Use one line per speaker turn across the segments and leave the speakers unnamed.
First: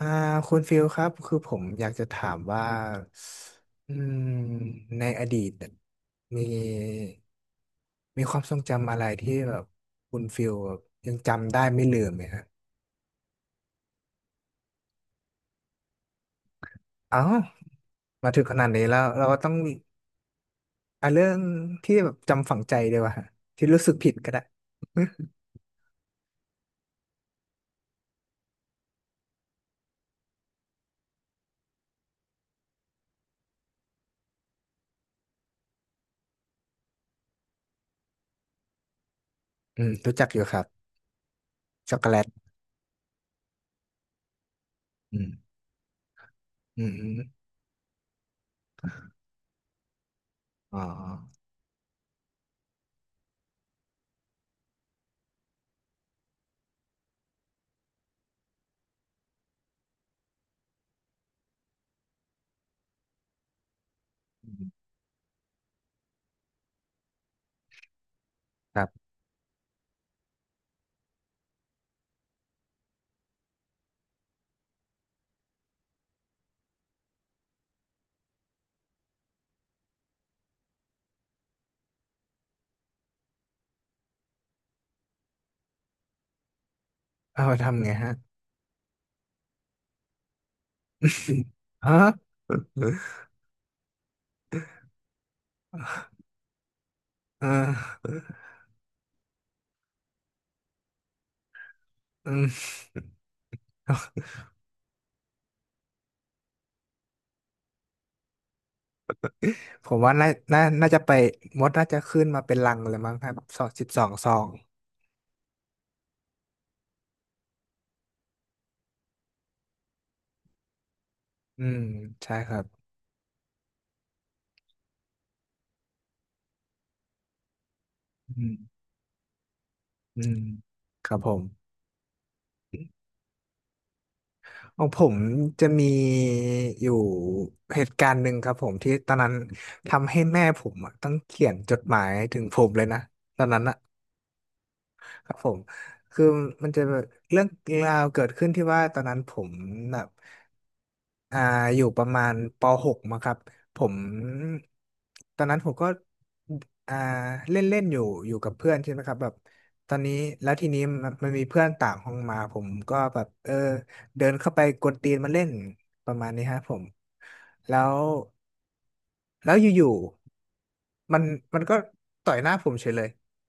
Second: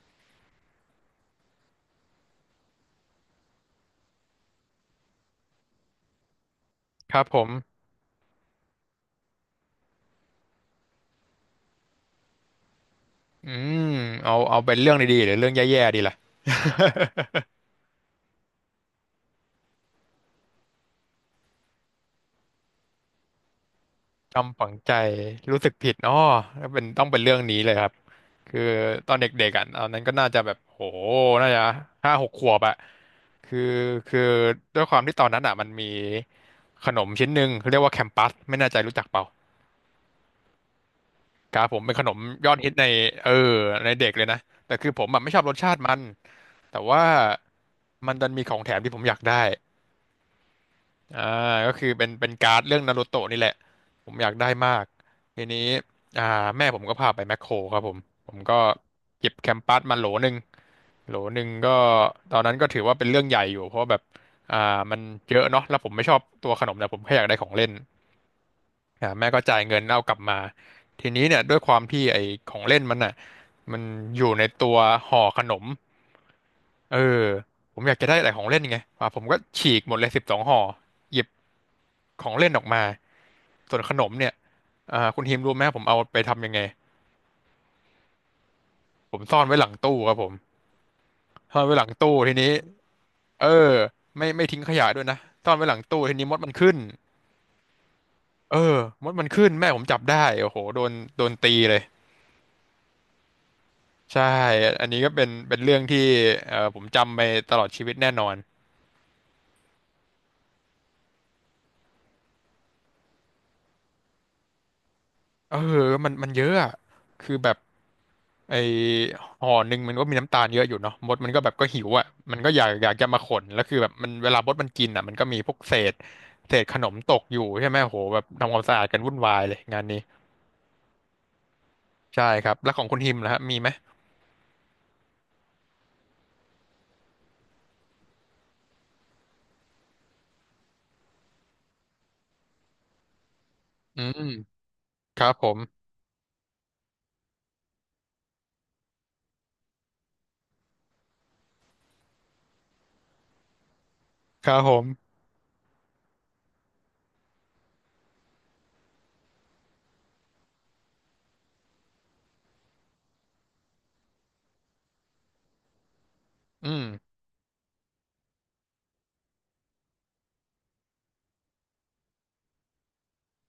อ่าคุณฟิลครับคือผมอยากจะถามว่าอืมในอดีตเนี่ยมี
ครับผม
มีความทรงจำอะไรที่แบบคุณฟิลแบบยังจำได้ไม่ลืมไหมฮะ
อืมเอาเป็นเรื่องดีๆหรือเรื่องแย่ๆดีล่ะ
อ้าวมาถึงขนาดนี้แล้วเราก็ต้องอ่ะเรื่องที่แบบจำฝังใจด้วยว่าฮะที่รู้สึกผิดก็ได้
จำฝังใจรู้สึกผิดอ้อเป็นต้องเป็นเรื่องนี้เลยครับคือตอนเด็กๆอ่ะตอนนั้นก็น่าจะแบบโหน่าจะ5-6 ขวบอ่ะคือคือด้วยความที่ตอนนั้นอ่ะมันมีขนมชิ้นหนึ่งเรียกว่าแคมปัสไม่แน่ใจรู้จักเปล่า
รู้จักอยู่ครับ
ครับผมเป็
ช็อ
น
ก
ข
โก
น
แล
ม
ต
ยอดฮิตในเออในเด็กเลยนะแต่คือผม
อื
แบบ
ม
ไม่ชอบรสชาติมันแต่
อ
ว่า
ม
มันดันมีของแถมที่ผมอยากได้
อ๋อ
อ่าก็คือเป็นการ์ดเรื่องนารูโตะนี่แหละผมอยากได้มากทีนี้อ่าแม่ผมก็พาไปแมคโครครับผมผมก็เก็บแคมปัสมาโหลหนึ่งโหลหนึ่งก็ตอนนั้นก็ถือว่าเป็นเรื่องใหญ่อยู่เพราะว่าแบบ
อื
อ่า
ม
มันเยอะเนาะแล้วผมไม่ชอบตัวขนมแต่ผมแค่อยากได้ของเล่น
ครับ
แม่ก็จ่ายเงินเอากลับมาทีนี้เนี่ยด้วยความที่ไอ้ของเล่นมันอ่ะมันอยู่ในตัวห่อขนมเออผมอยากจะได้อะไรของเล่นไงอ่าผมก็ฉีกหมดเลย12 ห่อหยิบของเล่นออกมาส่วนขนมเนี่ยคุณทีมรู้ไหมผมเอาไปทำยังไง
เอาทำไงฮะฮะ
ผมซ่อนไว้หลังตู้ครับผมซ่อนไว้หลัง ตู้ทีนี้เออไม่ทิ้งขยะด้วยนะซ่อนไว้หลังตู้ทีนี้มดมันขึ้น
เออ
เออมดมันขึ้นแม่ผมจับได้โอ้โหโดนโดนตีเลย
อืม
ใช่อันนี้ก็เป็นเรื่องที่ผมจำไปตลอดชีวิตแน่นอน
ผมว่าน่าจะไปมดน่าจะขึ้นมาเป็นรังเลยมั้งครับสองสิบสองซอง
เออมันเยอะอะคือแบบไอห่อหนึ่งมันก็มีน้ำตาลเยอะอยู่เนาะมดมันก็แบบ
อื
ก็
ม
หิวอ่ะ
ใช่
มันก็
ครับ
อยากจะมาขนแล้วคือแบบมันเวลามดมันกินอ่ะมันก็มีพวกเศษเศษขนมตกอยู่ใช่ไหมโหแบบ
อื
ทำความสะ
ม
อาดกันวุ่นวายเลยงานนี้
อืมครับผม
ใช่ครับแล้วของคุณฮิมนะฮะมีไหม
ของผมจะมีอยู่เหตุการณ์หนึ่งครับผมที่ตอนนั้นทำให้แม่ผมอะต้องเขียนจดหมายถึงผมเลยนะตอนนั้นอะ
อืมครั
ค
บ
รับ
ผ
ผ
ม
มคือมันจะแบบเรื่องราวเกิดขึ้นที่ว่าตอนนั้นผมแบบอ่าอยู่ประมาณป .6 มั้งครับผม
ครับผม
ตอนนั้นผมก็อ่าเล่นเล่นอยู่กับเพื่อนใช่ไหมครับแบบตอนนี้แล้วทีนี้มันมีเพื่อนต่างห้องมาผมก็แบบเดินเข้าไปกวนตีนมาเล่นประมาณนี้ฮะ
อื
ผม
ม
แล้ว แล้วอยู่ๆมันก็ต่อยหน้าผมเฉยเลย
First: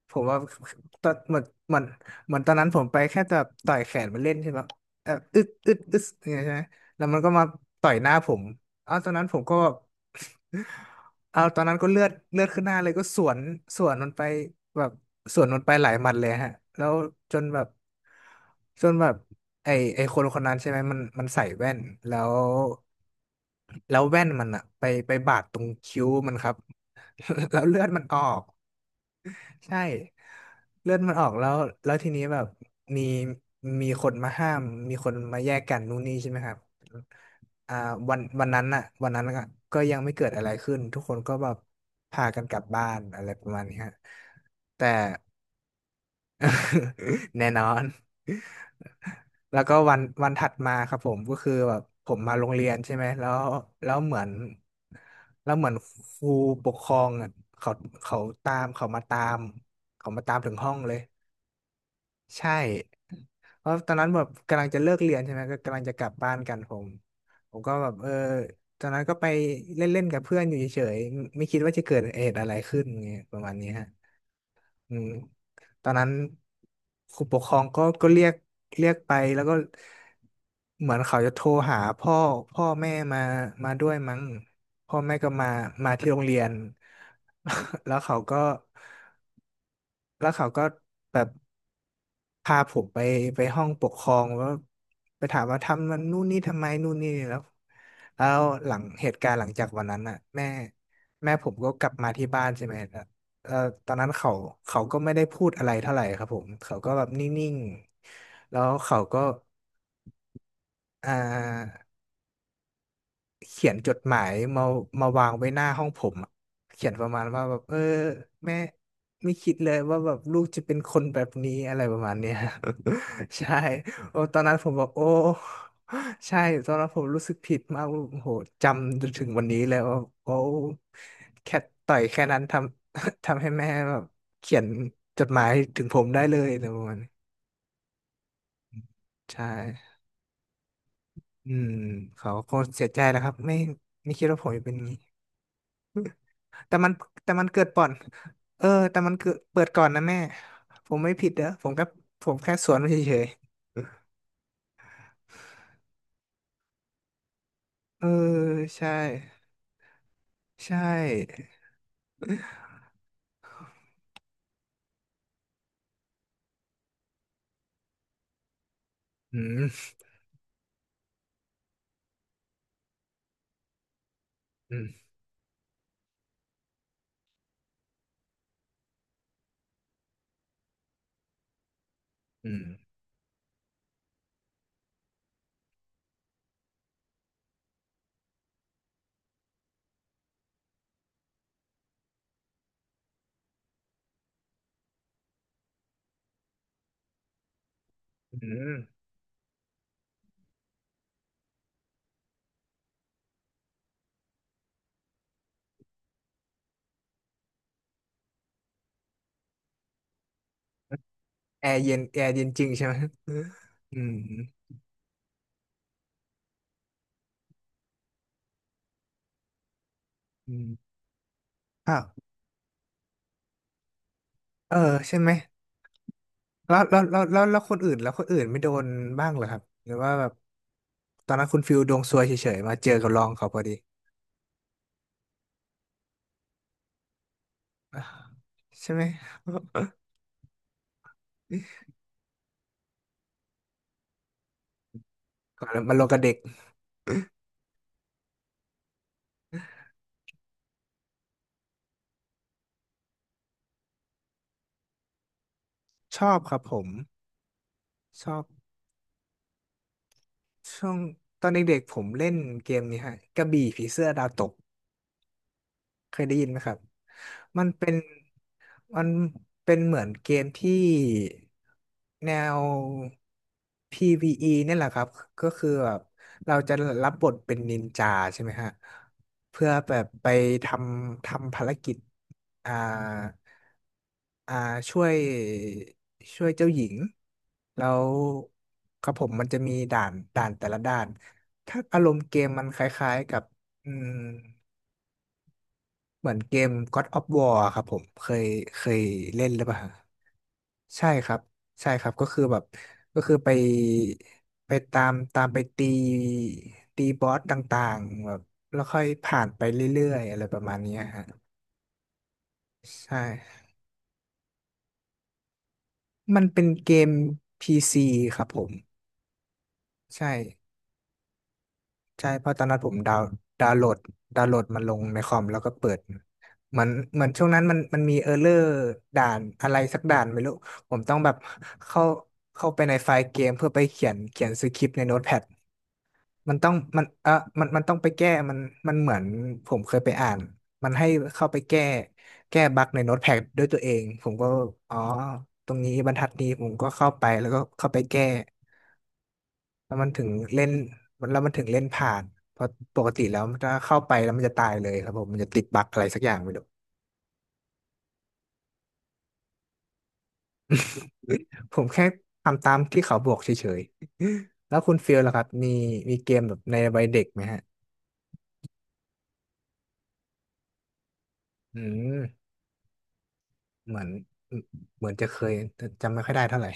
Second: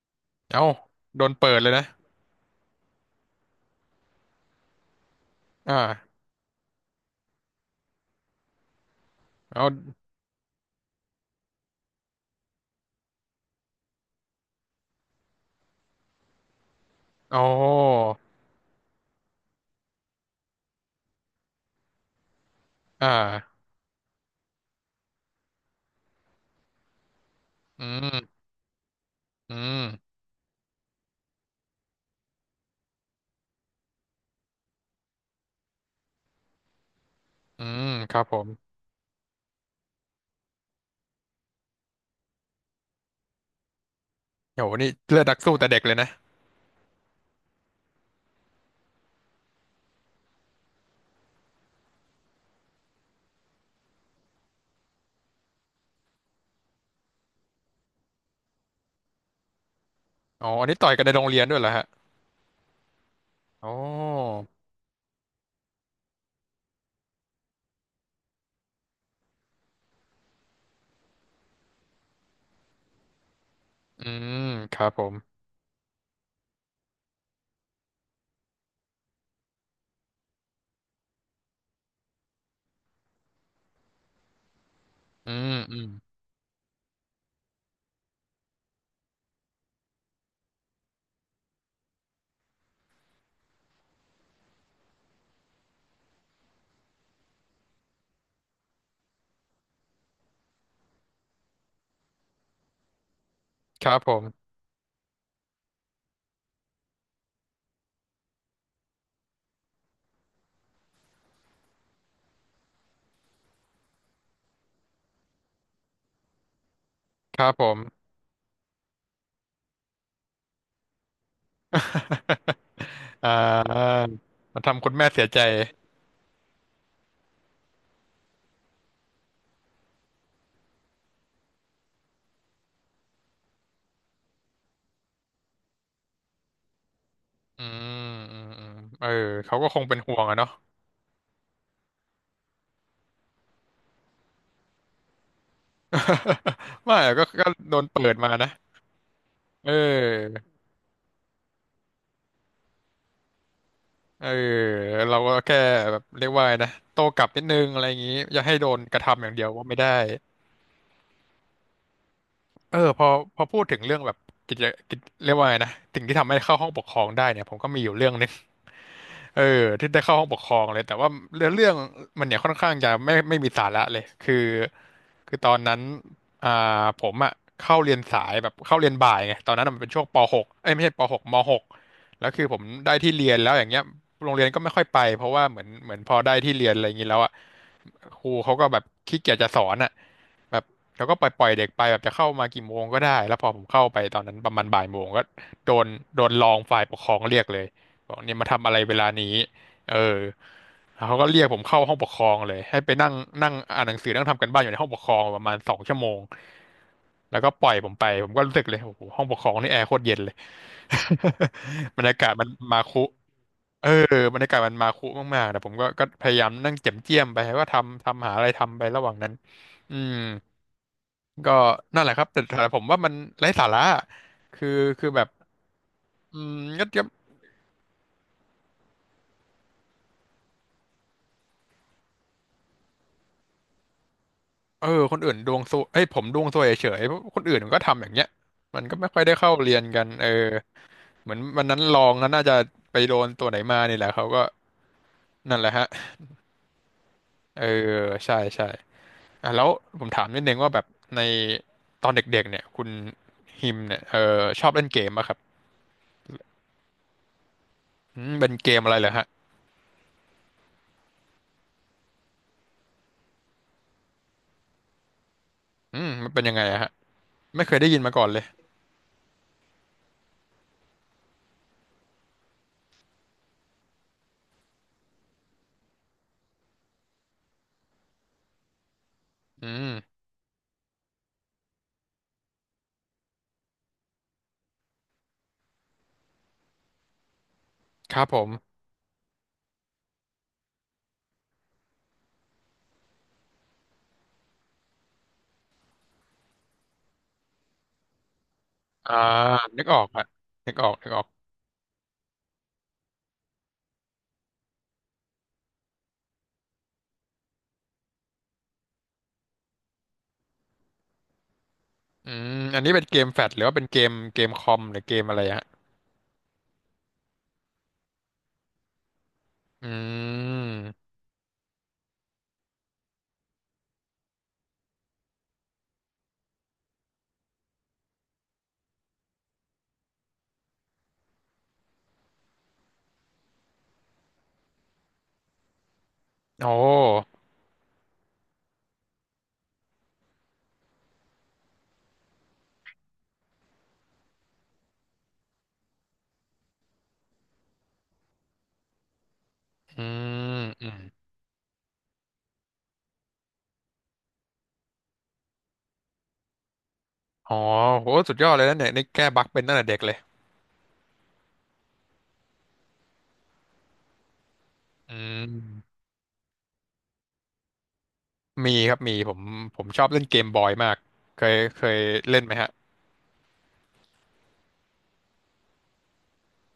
ผมว่า
เอ้า
ตอน
โดนเปิดเลยนะ
เหมือนตอนนั้นผมไปแค่จะต่อยแขนมันเล่นใช่ไหมอึดอึดอึด
อ่า
อย่างเงี้ยใช่ไหมแล้วมันก็มาต่อยหน้าผม เอาวตอนนั้นผมก็
เอา
เอาตอนนั้นก็เลือดขึ้นหน้าเลยก็สวนมันไปแบบสวนมันไปหลายหมัดเลยฮะแล้วจ
อ๋
น
อ
แบบจนแบบไอไอคนคนนั้นใช่ไหมมันใส่แว่นแล้ว
อ่า
แว่นมันอะไปบาดตรงคิ้วมันครับ แล้วเลือ
อื
ดมันออ
ม
ก
อื
ใช่
ม
เลือดมันออกแล้วแล้วทีนี้แบบมีมีคนมาห้ามมีคนมาแยกกันนู่นนี่ใช่ไหมครับ
อื
อ่า
มค
วัน
รับผ
วั
ม
นนั้นน่ะวันนั้นก็ยังไม่เกิดอะไรขึ้นทุกคนก็แบบพากันกลับบ้านอะไรประมาณนี้ฮะ
โห
แต่
นี่เลือดนักสู้แต่เด็กเลยนะ
แน่นอน แล้วก็วันวันถัดมาครับผมก็คือแบบผมมาโรงเรียนใช่ไหมแล้วแล้วเหมือนแล้วเหมือนครูปกครองอะเขาเขาตามเขามาตาม
อ๋
ถึ
อ
ง
อัน
ห้อง
นี้ต่
เล
อย
ย
กันในโรงเรียนด้วยเหรอฮะ
ใช่เพ
อ๋อ
ราะตอนนั้นแบบกำลังจะเลิกเรียนใช่ไหมก็กำลังจะกลับบ้านกันผมก็แบบตอนนั้นก็ไปเล่นๆกับเพื่อนอยู่เฉยๆไม่คิดว่าจะเกิดเหตุอะไรขึ้นไงประมาณนี้ฮะ
อืมครับ
อื
ผ
ม
ม
ตอนนั้นครูปกครองก็เรียกไปแล้วก็เหมือนเขาจะโทรหาพ่อแม่มาด้วยมั้งพ่อแม่ก็
อื
มา
มอืม
มาที่โรงเรียน แล้วเขาก็แล้วเขาก็แบบพาผมไปห้องปกครองแล้วไปถามว่าทำมันนู่นนี่ทำไมนู่นนี่แล้วแล้วหลังเหตุการณ์หลังจากวันนั้นอ่ะแม่ผมก็กลับมาที่บ้านใช่ไหม เอ่อ
ค
ตอ
รั
น
บ
นั้
ผ
นเขา
ม
เขาก็ไม่ได้พูดอะไรเท่าไหร่ครับผม เขาก็แบบนิ่งๆ แล้วเขาก็อ่า เขียนจดหมายมาวางไว้หน้าห้องผมอะเขียนประมาณ
ค
ว่า
รับ
แบบ
ผม
แม่ไม่คิดเลยว่าแบบลูกจะเป็นคนแบบนี้อะไรประมาณเนี้ย
อ่า
ใช่โอ้ตอนนั้น
มัน
ผมบ
ทำ
อก
คุณ
โอ้
แม่เสียใจ
ใช่ตอนนั้นผมรู้สึกผิดมากโอ้โหจำจนถึงวันนี้เลยว่าโอ้แค่ต่อยแค่นั้นทำ ทำให้แม่แบบเขียนจดหมายถึงผมได้เลยอะไรประมาณนี้
อืมอืมอืมเออ
ใช่
เขาก็คงเป็นห่วงอะเนาะ
อืมเขาคงเสียใจนะครับไม่คิดว่าผมจะเป็นอย่างนี้ แต่ มัน
ไม่อะก็ก็
เกิด
โด
ก่อ
น
น
เปิดมานะ
แต่มันเกิดเปิ
เ
ดก่อนนะแม่
ออ
ผมไม่ผิดเด้อผมแค่สวนมันเฉย
เออเราก็แค่แบบเรียกว่าไงนะโต้กลับนิดนึงอะไรอ
ๆ
ย่างงี้อย่าให้โดน
ใช่
กระทำอย่างเดียวว่าไม่ได้
ใช่
พอพูดถึงเรื่องแบบกิจกิจเรียกว่าไงนะสิ่งที่ทำให้เข้าห้องปกครองได้เนี่ยผมก็มีอยู่เรื่องหนึง
อื
เออที่
ม
ได้เข้าห้องปกครองเลยแต่ว่าเรื่องมันเนี่ยค่อนข้างจะไม่มีสาระเลย
อืม
คือตอนนั้นผมอ่ะเข้าเรียนสายแบบเข้าเรียนบ่ายไงตอนนั้นอะมันเป็นช่วงป .6 เอ้ยไม่ใช่ป .6 ม .6 แล้วคือ
อื
ผม
ม
ได้ที่เรียนแล้วอย่างเงี้ยโรงเรียนก็ไม่ค่อยไปเพราะว่าเหมือนพอได้ที่เรียนอะไรอย่างงี้แล้วอ่ะครูเขาก็แบบขี้เกียจจะสอนอ่ะแบบเขาก็ปล่อยเด็กไปแบบจะเข้ามากี่โมงก็ได้แล้วพอผมเข้าไปตอนนั้นประมาณบ่ายโมงก็โดนรองฝ่ายปกครองเรียกเลย บอกเนี่
อื
ยมาทำ
ม
อะไรเวลานี้เออแล้วเขาก็เรียกผมเข้าห้องปกครองเลยให้ไปนั่งนั่งอ่านหนังสือนั่งทำกันบ้านอยู่ในห้องปกครองประมาณ2 ชั่วโมง แล้วก็ปล่อยผมไปผมก็รู้สึกเลยโอ้โหห้องปกครองนี่แอร์โคตรเย็นเลย
แอร์เย็ น
บรรยา
แอ
กาศ
ร์เย็
มั
น
น
จริง
มา
ใช่ไหม
คุ
อืม
เออ
อื
บรรยากาศ
ม
มันมาคุมากๆแต่ผมก็ก็พยายามนั่งเจียมไปว่าทำหาอะไรทำไประหว่างนั้นอืม
อืม
ก็
อ้า
นั่
ว
นแหละครับแต่ผมว่ามันไร้สาระคือ
เออ
คือ
ใช่
แบ
ไห
บ
ม
อืมก็
แล้วคนอื่นไม่โดนบ้างเหรอครับหรือว่าแบบตอนนั้นคุณฟิลดวงซวยเฉยๆมาเจอกับรองเขาพอดี
เออคนอื่นดวงซวยเอ้ยผมดวงซวยเฉยๆเพราะคนอื่นมันก็
อ่ะ
ทำอย่างเงี้ยมัน
ใช่
ก็
ไหม
ไม่ค่อยได้เข้าเรียนกั นเออเหมือนวันนั้นลองนั้นน่าจะไปโดนตัวไหนมานี่แหละเขาก็นั่น
ก่อ
แห
น
ละ
แล้ว
ฮะ
มาลงกับเด็ก
เออใช่อ่ะแล้วผมถามนิดนึงว่าแบบในตอนเด็กๆเนี่ยคุณฮิมเนี่ยเออชอบเล่นเกมป่ะครับ
ชอบครับผม
อื
ช
ม
อบ
เป็นเกมอะไรเหรอฮะ
ช่วงตอนเด็กๆผมเล่นเกมนี้ฮะกระบี่ผีเสื้อดาวตก
อืม
เคย
มัน
ได้
เป็น
ยิน
ยั
ไห
ง
ม
ไง
ครับ
อะฮะ
มั
ไม่
น
เคยได้
เป็น
ยินมาก่อนเลย
มันเป็นเหมือนเกมที่แนว PVE เนี่ยแหละครับ ก็คือแบบเราจะรับบทเป็นนินจาใช่ไหมฮะเพื่
อื
อแบบ
ม
ไปททำภารกิจอ่าอ่าช่วยช่วยเจ้าหญิงแล้ว
ครับผม
ครับผมมันจะมีด่านแต่ละด่านถ้าอารมณ์เกมมันคล้ายๆกับอืม เหมือนเกม God of War อะครับผมเคย
อ่า
เล่นหรือเปล่า
นึก
ฮะ
ออกฮะนึกออก
ใช่ครับใช่ครับก็คือแบบก็คือไปไปตามตามไปตีบอสต่างๆแบบแล้วค่อยผ่านไปเรื่อยๆอะไรประมาณเนี้ยฮะ
อืมอันนี้เป็นเก
ใช่
มแฟลชหรือว่าเป็นเกมคอมหรือเกมอะไรฮะ
มันเป็นเกม PC ครับผม
อื
ใช่
ม
ใช่เพราะตอนนั้นผมดาวน์โหลดดาวน์โหลดมันลงในคอมแล้วก็เปิดมันเหมือนช่วงนั้นมันมีเออร์เลอร์ด่านอะไรสักด่านไม่รู้ผมต้องแบบเข้าเข้าไปในไฟล์เกมเพื่อไปเขียนสคริปต์ในโน้ตแพดมัน
โอ
ต้องมันเออ
้
มันต้องไปแก้มันมันเหมือนผมเคยไปอ่านมันให้เข้าไปแก้บั๊กในโน้ตแพดด้วยตัวเองผมก็อ๋อตรงนี้บรรทัดนี้ผมก็เข้าไปแล้วก็เข้าไปแก้ แล้ว
อื
มันถึง
ม
เล่น
อืม
แล้วมันถึงเล่นผ่านเพราะปกติแล้วมันจะเข้าไปแล้วมันจะตายเลยครับผมมันจะติดบั๊กอะไรสักอย่างไม่รู้
อ๋อโหสุดยอดเลยนะเนี่ยนี่แก้บั๊กเป็นตั้งแต่เด็กเลย
ผมแค่ทำตามที่เขาบอกเฉยๆแล้วคุณฟิ
อื
ลล่ะครับมี
ม
มีเกมแบบในวัยเด็กไหมฮะ
มีครับ มีผมชอบเล่นเกมบอยมากเคย
อื
เคย
ม
เล่นไหมฮะ
เหมือนเหมือนจะเคยแต่จำไม่ค่อยได้เท่าไหร่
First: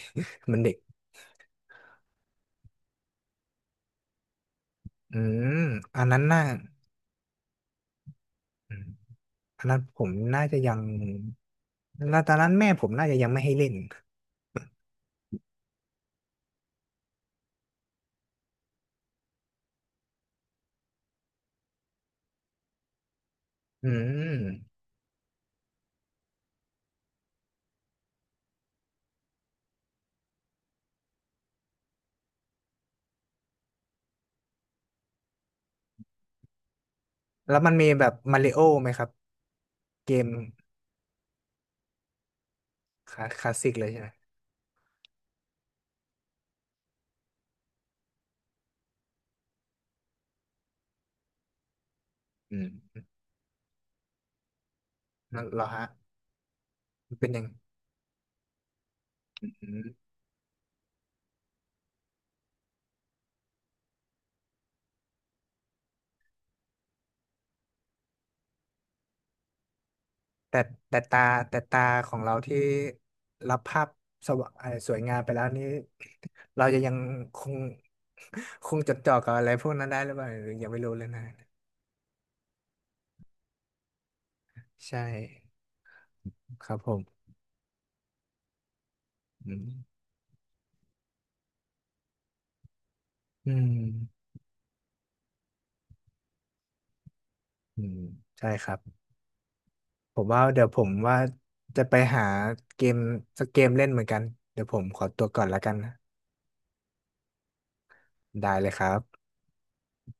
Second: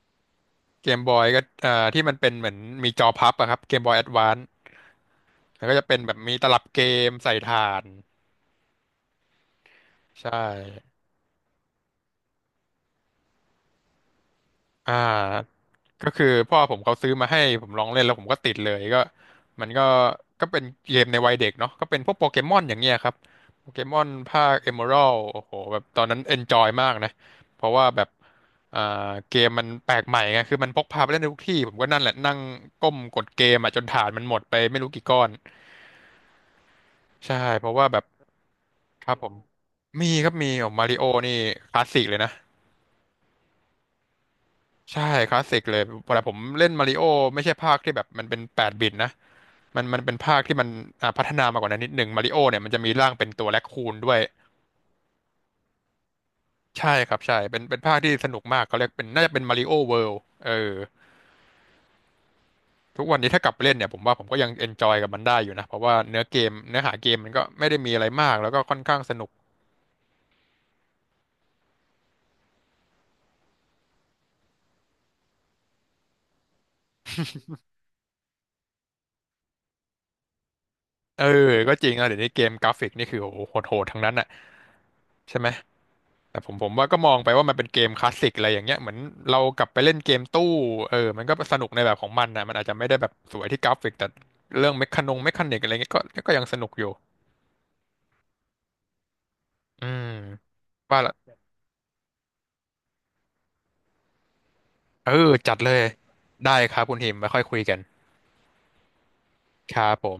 มันเด็ก
เกมบอยก็เอ่าที่มันเป็นเหมือนมีจอพับอะครับเกมบอยแอดวานซ์
อืม
แล้วก็จะเป็
อั
น
น
แบบ
นั้น
มี
น่า
ตลับเกมใส่ถ่าน
อืมอันนั้นผม
ใช่
น่าจะยังแล้วตอนนั้นแม่ผมน่าจะยังไม่ให้เล่น
อ่า ก็คือพ่อผมเขาซื้อมาให้ผมลองเล่นแล้วผมก็ติดเลยก็มันก็ก็เป็นเกมในวัยเด็กเนาะก็เป็นพวกโปเกมอนอย่างเงี้ยครับโปเก
อื
มอนภาค
ม
เอเมอรัลโอ้โหแบบตอนนั้นเอนจอยมากนะเพราะว่าแบบอ่าเกมมันแปลกใหม่ไงคือมันพกพาไปเล่นได้ทุกที่ผมก็นั่นแหละนั่งก้มกดเกมอ่ะจนฐานมันหมดไปไม่รู้กี่ก้อนใช่
แล้ว
เพ
มัน
ราะ
มี
ว่าแบ
แบ
บ
บมาริโอไหมค
ค
รับ
รับผมมี
เก
ค
ม
รับมีโอ้มาริโอนี่คลาสสิกเลยนะ
คลาสสิกเลยใช่ไหม
ใช่คลาสสิกเลยเวลาผมเล่นมาริโอไม่ใช่ภาคที่แบบมันเป็นแปดบิตนะมันเป็นภาคที่มันพัฒนามากกว่านั้นนิดหนึ่งมาริโอ
อื
เนี่ยมันจะมี
ม
ร่างเป็นตัวแร็คคูนด้วย
นั่นเหรอฮะ
ใช่ค
มัน
รับ
เป็น
ใช่
ยัง
เป็นภาคที่สนุกมากเขาเรียกเป็นน่าจะเป็นมาริโอ
อื
เวิ
ม
ลด์เออทุกวันนี้ถ้ากลับไปเล่นเนี่ยผมว่าผมก็ยังเอนจอยกับมันได้อยู่นะเพราะว่าเนื้อเกมเนื้อหาเกมมันก็ไม่ได้มีอะไรมากแล้วก็ค่อนข้างสนุก
แต่แต่ตาแต่ตาของเราที่รับภาพสวะเอ่อสวยงามไปแล้วนี่ เราจะยังคง คงจดจ่อกับอะไรพวกนั้นได้หรือเปล่าหรือยังไม่รู้เลยนะ
เออก็จริงนะเดี๋ยวนี้เกมกราฟิกนี่คือโอ้โหโหดๆทั้งนั้นอ่ะ
ใช่
ใช่ไหม แต่ผมผ
ค
ม
รับ
ว่า
ผ
ก็มอง
ม
ไปว่ามันเป็นเกมคลาสสิกอะไรอย่างเงี้ยเหมือนเรา
อื
ก
ม
ลับไปเล่นเกมตู้เออมันก็สนุกในแบบของมันนะมันอาจจะไม่ได้แบบสวย
อื
ที่ก
ม
ราฟิกแต่เรื่องเมคคานิกอะไรเงี้ยก็ยังสนุกอยู่
อืมใช่ครับ
อืม
ผม
ว่าล
ว่า
ะ
จะไปหาเกมสักเกมเล่นเหมือนกันเดี๋ยวผมขอ
เอ
ตัว
อ
ก่อน
จั
แล้
ด
ว
เล
กัน
ย
นะ
ได้ครับคุณหิมไว้ค่อยคุยกัน
ได้เลยครับ
ครับผม